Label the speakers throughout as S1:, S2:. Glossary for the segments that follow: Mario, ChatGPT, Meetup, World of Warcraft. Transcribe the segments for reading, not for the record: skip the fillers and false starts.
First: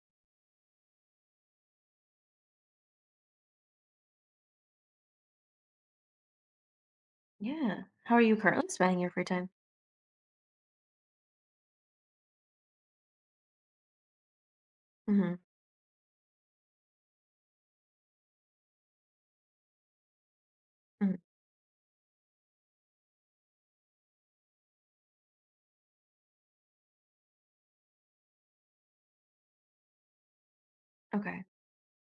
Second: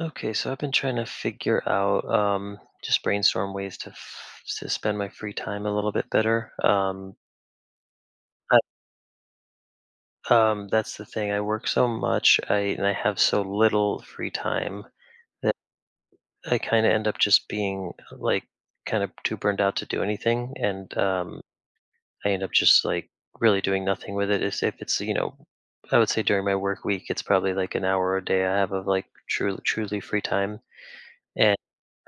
S1: Okay, so I've been trying to figure out, just brainstorm ways to to spend my free time a little bit better.
S2: Yeah. How are you
S1: I,
S2: currently spending your free time?
S1: that's the thing. I work so much, I and I have so little free time
S2: Mhm.
S1: that I kind of end up just being like kind of too burned out to do anything, and
S2: Mhm.
S1: I end up just like really doing nothing with it. If it's, I would say during my work week, it's probably like an hour a day I have of like truly free time.
S2: Okay.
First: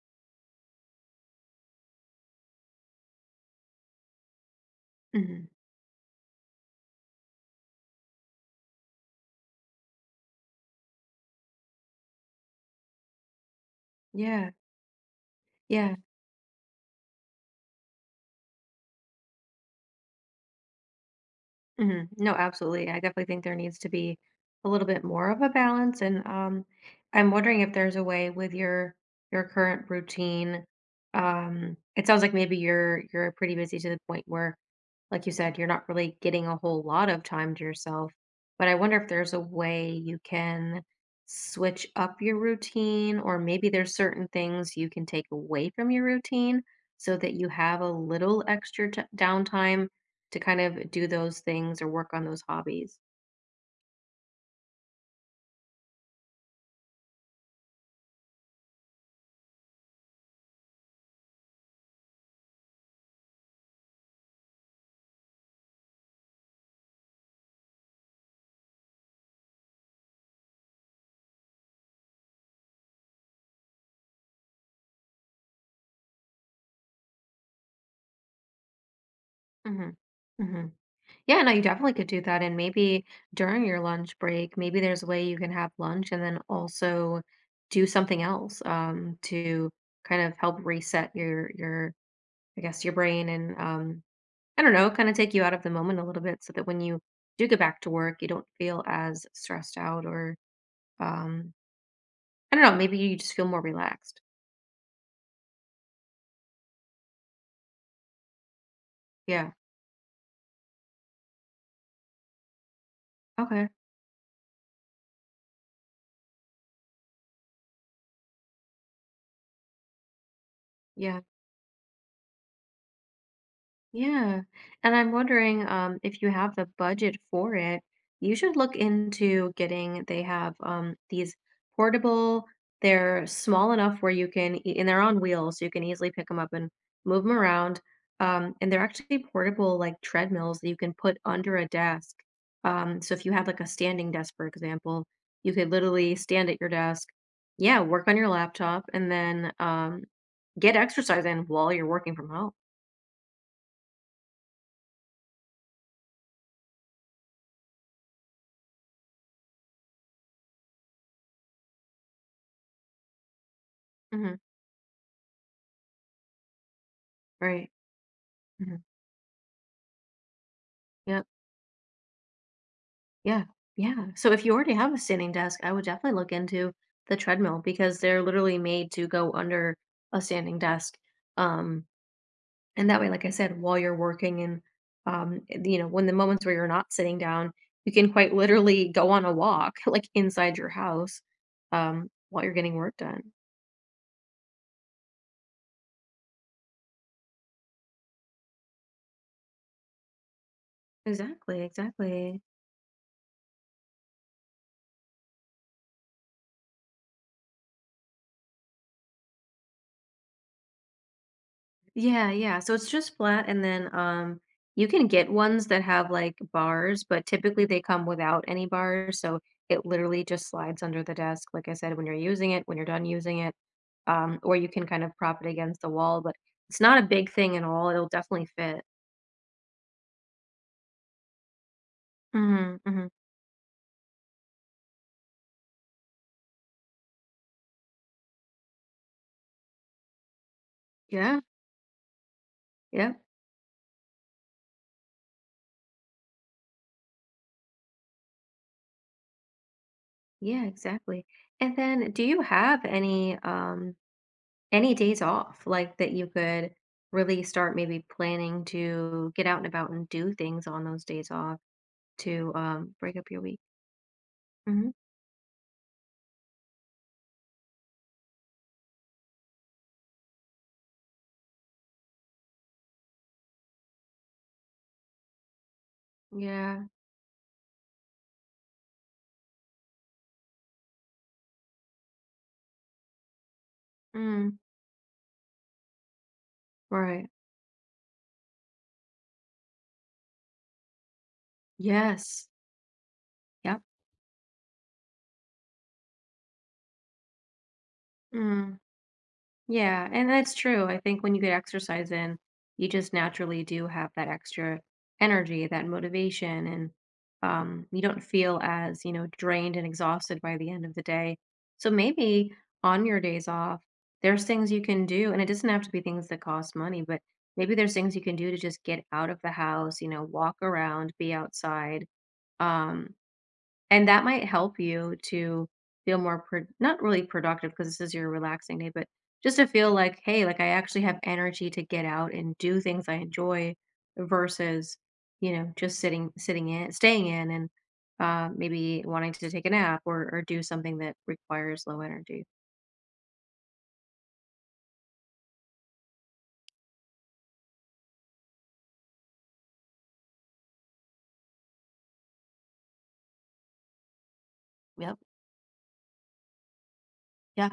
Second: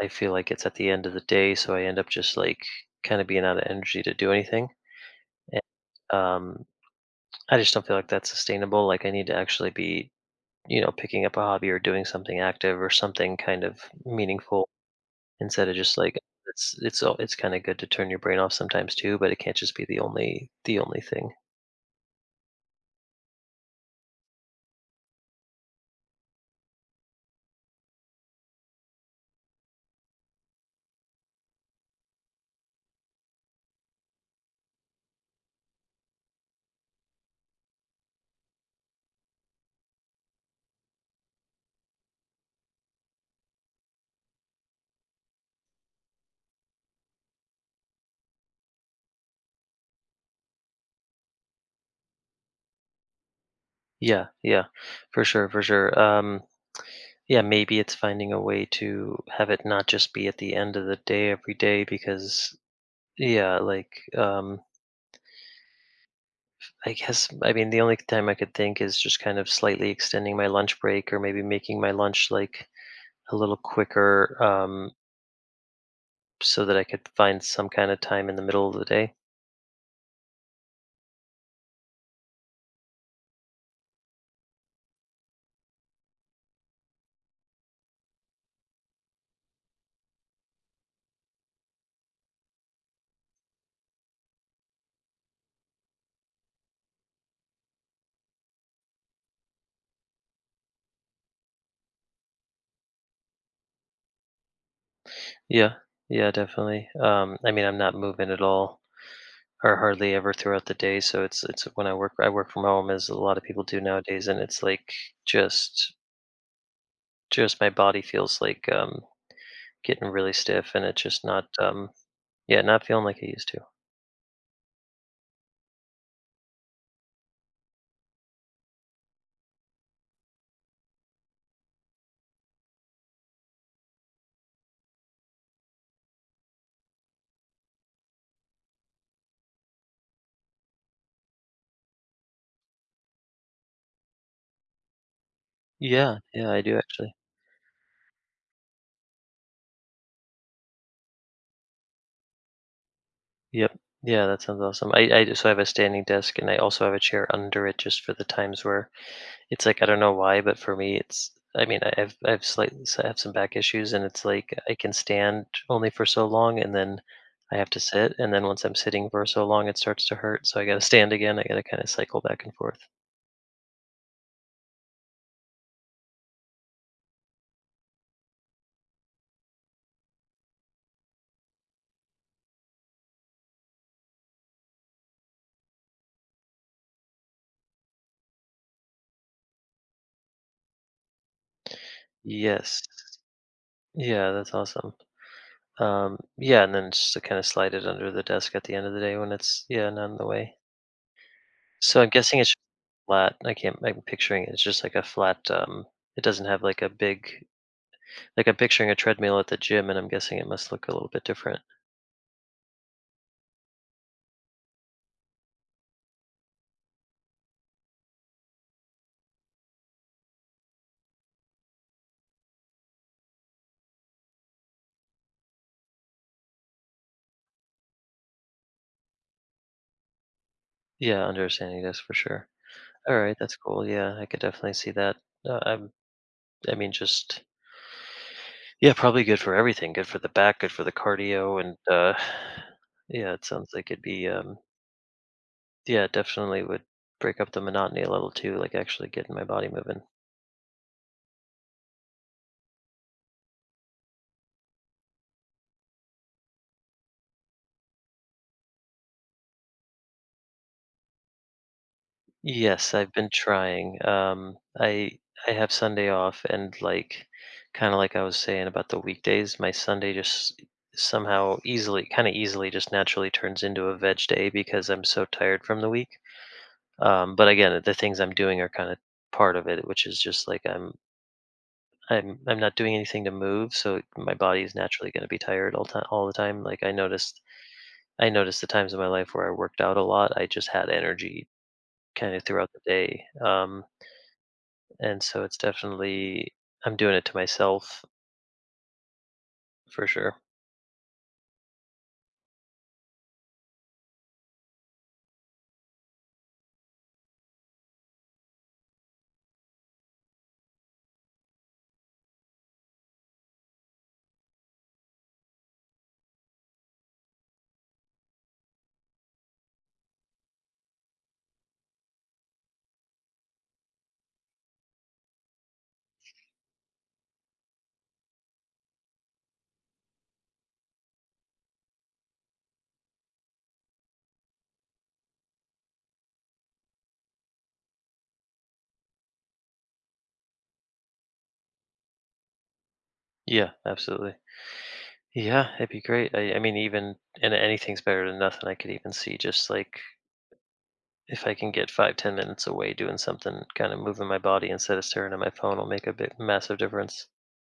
S1: I feel like it's at the end of the day, so I end up just like kind of being out of energy to do anything.
S2: Mhm.
S1: And, um, I just don't feel like that's sustainable. Like I need to actually be, you know, picking up a hobby or doing something active or something kind of
S2: Yeah.
S1: meaningful, instead of
S2: Yeah.
S1: just like it's all it's kind of good to turn your brain off sometimes too, but it can't just be the only thing.
S2: No, absolutely. I definitely think there needs to be a little bit more of a balance. And I'm wondering if there's a way with your current routine. It sounds like maybe you're pretty busy to the point where, like you said, you're not really getting a whole lot of time to yourself. But I wonder if there's a way you can switch up your routine, or maybe there's certain things you can take away from your routine so that you have a little extra downtime to kind of do those things or work on those hobbies.
S1: Yeah, yeah, for sure, for sure. Yeah, maybe it's finding a way to have it not just be at the end of the day every day because yeah, like, I guess, I mean, the only time I could think is just kind of slightly extending my lunch break or maybe making my lunch like a little quicker, so that I could find some kind of time in the middle of the day.
S2: Mhm. Mhm. Yeah, no, you definitely could do that, and maybe during your lunch break, maybe there's a way you can have lunch and then also do something else, to kind of help reset your I guess, your brain and, I don't know, kinda take you out of the moment a little bit so that when you do get back to work, you don't feel as stressed out or, um, I don't know, maybe you just feel more relaxed.
S1: Yeah, yeah, definitely. I mean, I'm not moving at all
S2: Yeah.
S1: or hardly ever throughout the day. So it's when I work from home as a lot of people
S2: Okay.
S1: do nowadays. And it's like just, just my body feels like getting really stiff and it's
S2: Yeah.
S1: just not, yeah, not feeling like it used to.
S2: Yeah, and I'm wondering, if you have the budget for it, you should look into getting they have, these portable they're small enough where you can e and they're on wheels, so you can easily pick them up and move them around, and they're actually portable, like, treadmills that you can put under a desk, so if you have, like, a standing desk, for example, you could literally
S1: Yeah,
S2: stand
S1: yeah,
S2: at
S1: I
S2: your
S1: do
S2: desk,
S1: actually.
S2: yeah, work on your laptop, and then, get exercise in while you're working from home.
S1: Yep. Yeah, that sounds awesome. I so I have a standing desk and I also have a chair under it just for the times where it's like I don't know why, but for me it's, I mean, I've slightly, so I have some back issues and it's
S2: Mhm,
S1: like I can stand only for so long and then I have
S2: right,
S1: to sit, and then once I'm
S2: mhm.
S1: sitting for so long it starts to hurt, so I got to stand
S2: Yep.
S1: again. I got to kind of cycle back and forth.
S2: Yeah. Yeah. So if you already have a standing desk, I would definitely look into the treadmill because they're literally made to go under a standing desk. Um, and that way, like I said, while you're working and, when the moments where you're not sitting down, you can quite literally go on a walk, like inside your house, while you're getting
S1: Yes.
S2: work done.
S1: Yeah, that's awesome. Yeah, and then just to kind of slide it under the desk at the end of the day when it's, yeah, not in the way.
S2: Exactly.
S1: So I'm guessing
S2: Exactly.
S1: it's flat. I can't. I'm picturing it's just like a flat. It doesn't have like a big. Like I'm picturing a treadmill at the gym, and I'm guessing it must look a little bit different.
S2: Yeah, yeah. So it's just flat, and then you can get ones that have like bars, but typically they come without any bars. So it literally just slides under the desk, like I said, when you're using it, when you're done using it. Or you can kind of prop it against the wall, but it's not a big thing at all. It'll definitely fit.
S1: Yeah, understanding this for sure.
S2: Hmm hmm
S1: All right, that's cool. Yeah, I could definitely see that. I'm. I mean, just yeah, probably good for everything. Good for the back, good for the
S2: Yeah,
S1: cardio, and
S2: yeah,
S1: yeah, it sounds like it'd be yeah, definitely would break up the monotony a little too, like actually getting my body moving.
S2: yeah, exactly. And then do you have any days off like that you could really start maybe planning to get out and about and do things on those days off? To,
S1: Yes, I've
S2: break
S1: been
S2: up your week.
S1: trying. Um,
S2: Mhm.
S1: I I have Sunday off, and like kind of like I was saying about the weekdays, my Sunday just somehow easily, kind of easily, just naturally turns into a veg day because I'm so tired from the week.
S2: Yeah.
S1: But again, the things I'm doing are kind of part of it, which is just like I'm not doing anything to move, so my
S2: Mm,
S1: body is naturally going to be tired all time all the time. Like
S2: right.
S1: I noticed the times in my life where I worked out a lot, I just had energy kind of
S2: Yes.
S1: throughout the day.
S2: Yep.
S1: And so it's definitely I'm doing it to myself
S2: Mm,
S1: for
S2: yeah, and
S1: sure.
S2: that's true. I think when you get exercise in, you just naturally do have that extra energy, that motivation, and, you don't feel as, drained and exhausted by the end of the day. So maybe on your days off, there's things you can do, and it doesn't have to be things that cost money, but maybe there's things you can do to just get out of the house, walk around, be outside, um And that might help you to feel more pro not really productive because this is your relaxing day, but just to feel like, hey, like I actually have energy to get out and do things I enjoy versus, just sitting in, staying in, and maybe wanting to take a nap or do something that requires low energy.
S1: Yeah, absolutely. Yeah, it'd be great. I mean, even and anything's better than nothing. I could even see just like if I can get 5 10 minutes away doing something, kind of moving my body instead of
S2: Yep.
S1: staring at my phone, will make a big massive difference.
S2: Yeah.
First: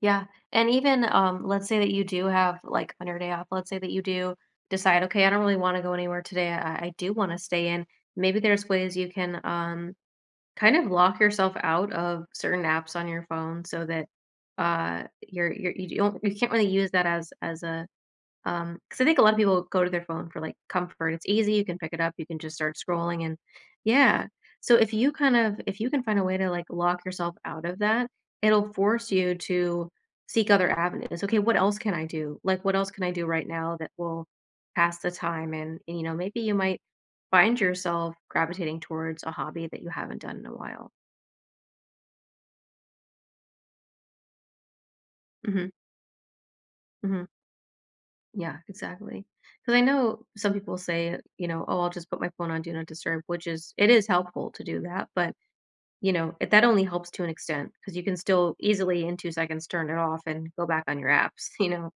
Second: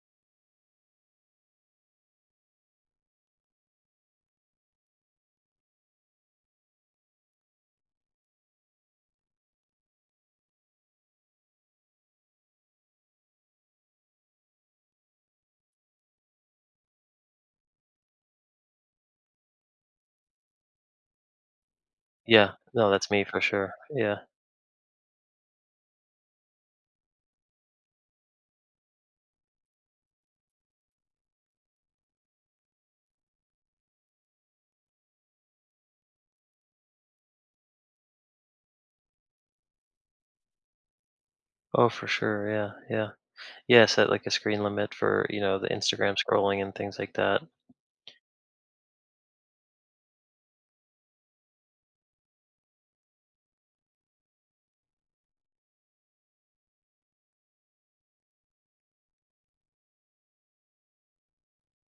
S2: Yeah. And even let's say that you do have like on your day off, let's say that you do decide, okay, I don't really want to go anywhere today. I do want to stay in. Maybe there's ways you can kind of lock yourself out of certain apps on your phone so that you don't you can't really use that as a Because I think a lot of people go to their phone for, like, comfort. It's easy, you can pick it up, you can
S1: Yeah,
S2: just start
S1: no, that's
S2: scrolling,
S1: me
S2: and
S1: for sure. Yeah.
S2: yeah. So if you can find a way to, like, lock yourself out of that, it'll force you to seek other avenues. "Okay, what else can I do? Like, what else can I do right now that will pass the time?" And maybe you might find yourself gravitating towards a hobby that you haven't done in a while.
S1: Oh, for sure, yeah, yeah. Yeah, set, like, a screen limit for, you know, the
S2: Mhm.
S1: Instagram scrolling and things like
S2: Mhm.
S1: that.
S2: Yeah, exactly. Because I know some people say, oh, I'll just put my phone on do not disturb, which is it is helpful to do that, but that only helps to an extent because you can still easily in 2 seconds turn it off and go back on your apps.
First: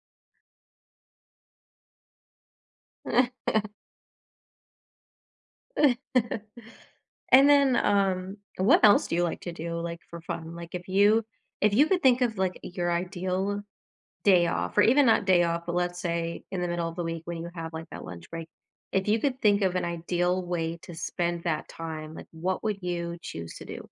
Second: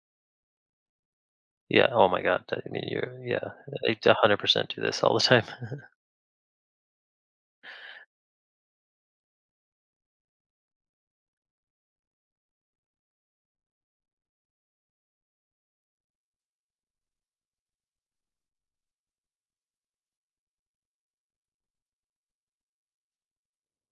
S1: Yeah, oh my god, I mean, you're yeah, I 100% do this all the time.
S2: And then what else do you like to do, like for fun? Like if you could think of like your ideal day off, or even not day off, but let's say in the middle of the week when you have like that lunch break, if you could think of an ideal way to spend that time, like what would you choose to do?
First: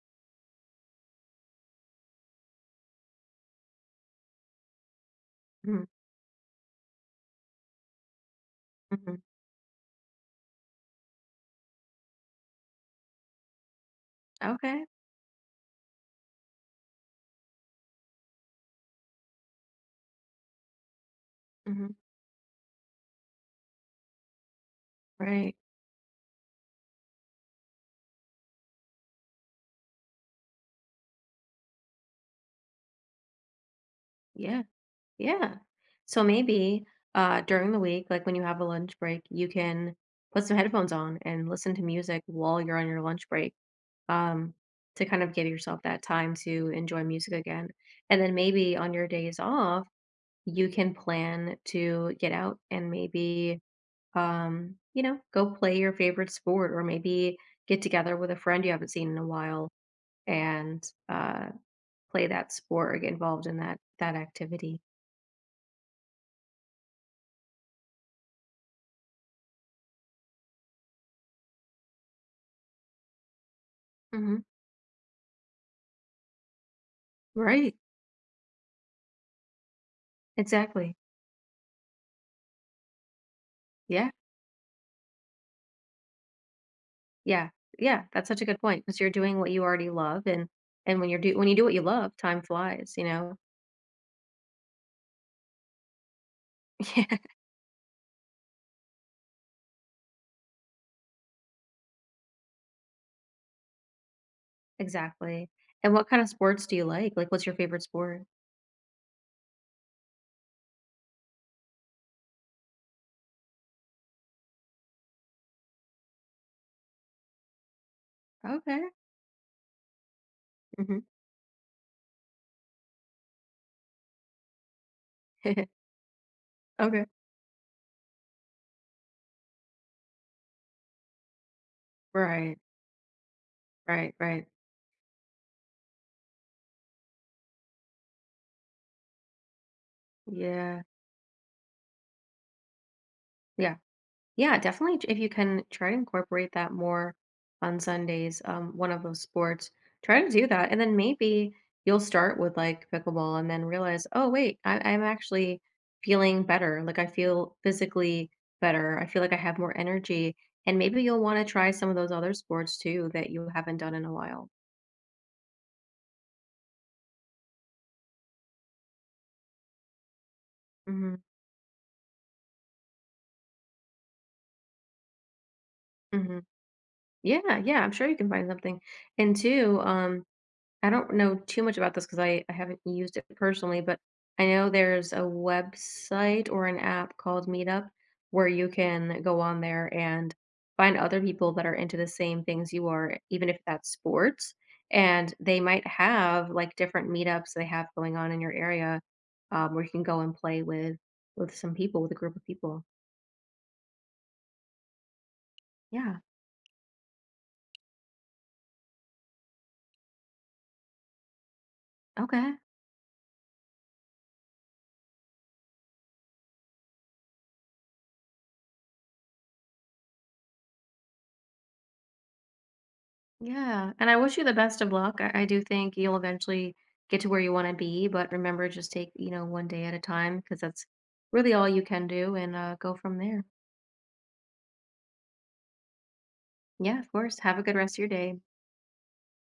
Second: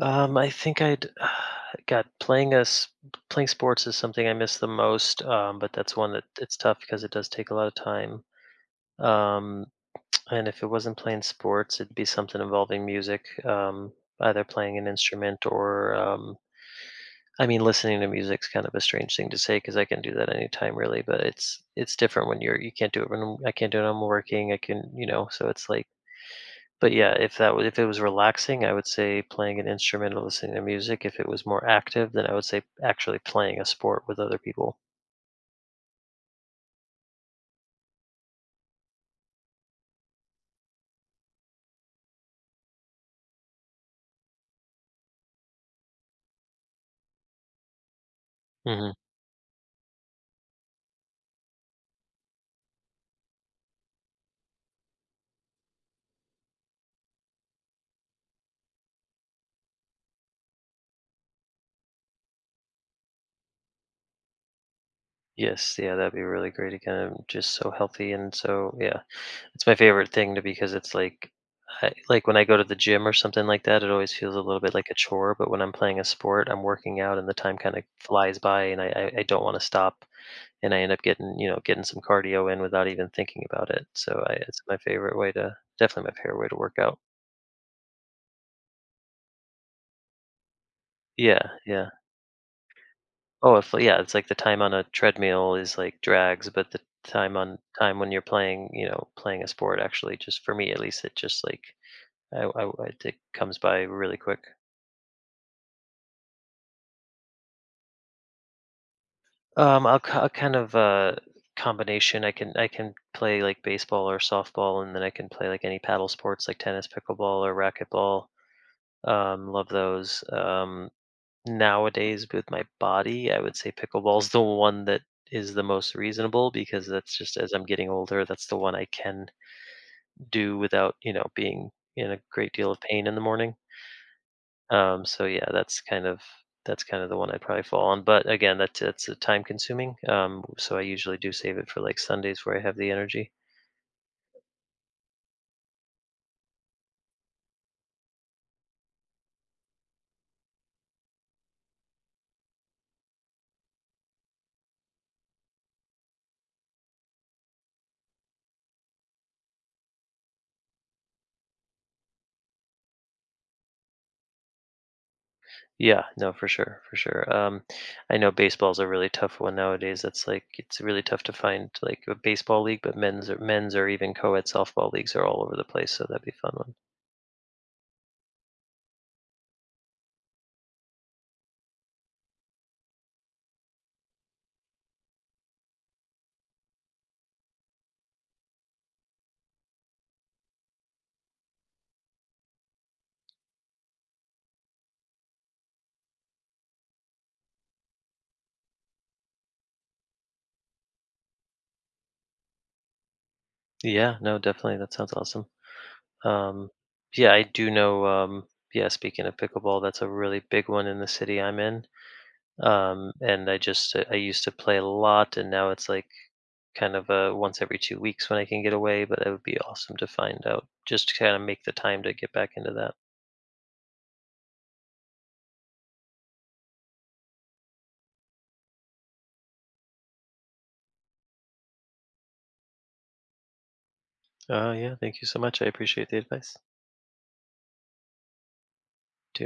S1: I think I'd god, playing sports is something I miss the most, but
S2: Mhm,
S1: that's one that it's tough because it does take a lot of time.
S2: mhm.
S1: Um, and if it wasn't playing sports, it'd be something involving music, either playing
S2: Okay.
S1: an instrument, or, I mean, listening to music's kind of a strange thing to say because I can do that anytime really, but it's
S2: hmm
S1: it's different when you're, you can't do it when I can't do it when I'm working, I can, you know, so
S2: Right.
S1: it's like, but yeah, if that was, if it was relaxing, I would say playing an instrument or listening to music. If it was more active, then I would say actually playing a sport with other
S2: Yeah.
S1: people.
S2: Yeah. So maybe during the week, like when you have a lunch break, you can put some headphones on and listen to music while you're on your lunch break, um, to kind of give yourself that time to enjoy music again. And then maybe on
S1: Mhm.
S2: your days off, you can plan to get out and maybe go play your favorite sport, or maybe get together with a friend you haven't seen in a while and play that sport or get involved in that activity.
S1: Yes, yeah, that'd be really great again. I'm just so healthy and so yeah, it's my favorite thing to because it's like, I, like when I go to the gym or something like that, it always feels
S2: Hmm
S1: a little bit like a chore. But when I'm playing a sport, I'm working out and the time
S2: right,
S1: kind of flies by, and I don't want to stop, and I end
S2: exactly.
S1: up getting, you know, getting some cardio in without even thinking about it.
S2: Yeah,
S1: So I, it's my favorite way to, definitely my favorite way to work out.
S2: yeah, yeah, that's such a good point, because you're doing what you already love. And when you're do when
S1: Yeah,
S2: you do what you
S1: yeah.
S2: love, time flies.
S1: Oh, if yeah, it's like the time on a treadmill is like drags, but the
S2: Yeah,
S1: time on time when you're playing, you know, playing a sport actually, just for me at least, it just like it comes by really quick.
S2: exactly. And what kind of sports do you like what's your favorite sport?
S1: I'll, I'll kind of combination. I can play like baseball or softball, and then I can play like any paddle sports like tennis, pickleball, or racquetball.
S2: okay.
S1: Love those.
S2: hmm
S1: Nowadays, with my body, I would say pickleball's the one that is the most reasonable because
S2: okay,
S1: that's just as I'm getting older, that's the one I can do without, you know, being in a great
S2: right.
S1: deal of pain in the morning.
S2: Right, right.
S1: So yeah, that's kind of the one I'd probably fall on. But again, that's time consuming. So
S2: Yeah.
S1: I usually do save it for like Sundays where I have the energy.
S2: Yeah. Yeah, definitely if you can try to incorporate that more on Sundays, one of those sports, try to do that. And then maybe you'll start with like pickleball and then realize, oh wait, I'm actually feeling better. Like I feel physically better. I feel like I have more energy. And maybe you'll want to try some of those other sports too that you haven't done in a while.
S1: Yeah, no, for sure, for sure. I know baseball's a really tough one nowadays. That's like it's really
S2: Hmm
S1: tough to find like a baseball league, but men's or even co-ed softball leagues are all over the place, so that'd be a
S2: hmm
S1: fun one.
S2: Yeah, yeah, I'm sure you can find something. And two, I don't know too much about this because I haven't used it personally, but I know there's a website or an app called Meetup where you can go on there and find other people that are into the same things you are, even if that's sports. And they might have like different meetups they have going on in your area, where you can go and play with some people, with a group of people.
S1: Yeah, no, definitely. That sounds awesome.
S2: Yeah.
S1: Um, yeah, I do know. Yeah, speaking of pickleball, that's a really big one in the city I'm in.
S2: Okay.
S1: And I used to play a lot, and now it's like kind of a once every 2 weeks when I can get away. But it would be awesome to find out, just to kind of make the time to get back into that.
S2: Yeah, and I wish you the best of luck. I do think you'll eventually get to where you want to be, but remember, just take, one day at a time, because that's really all you can do, and go from there.
S1: Yeah, thank you so much. I appreciate the advice.
S2: Yeah, of course. Have a good rest of your day.
S1: Too.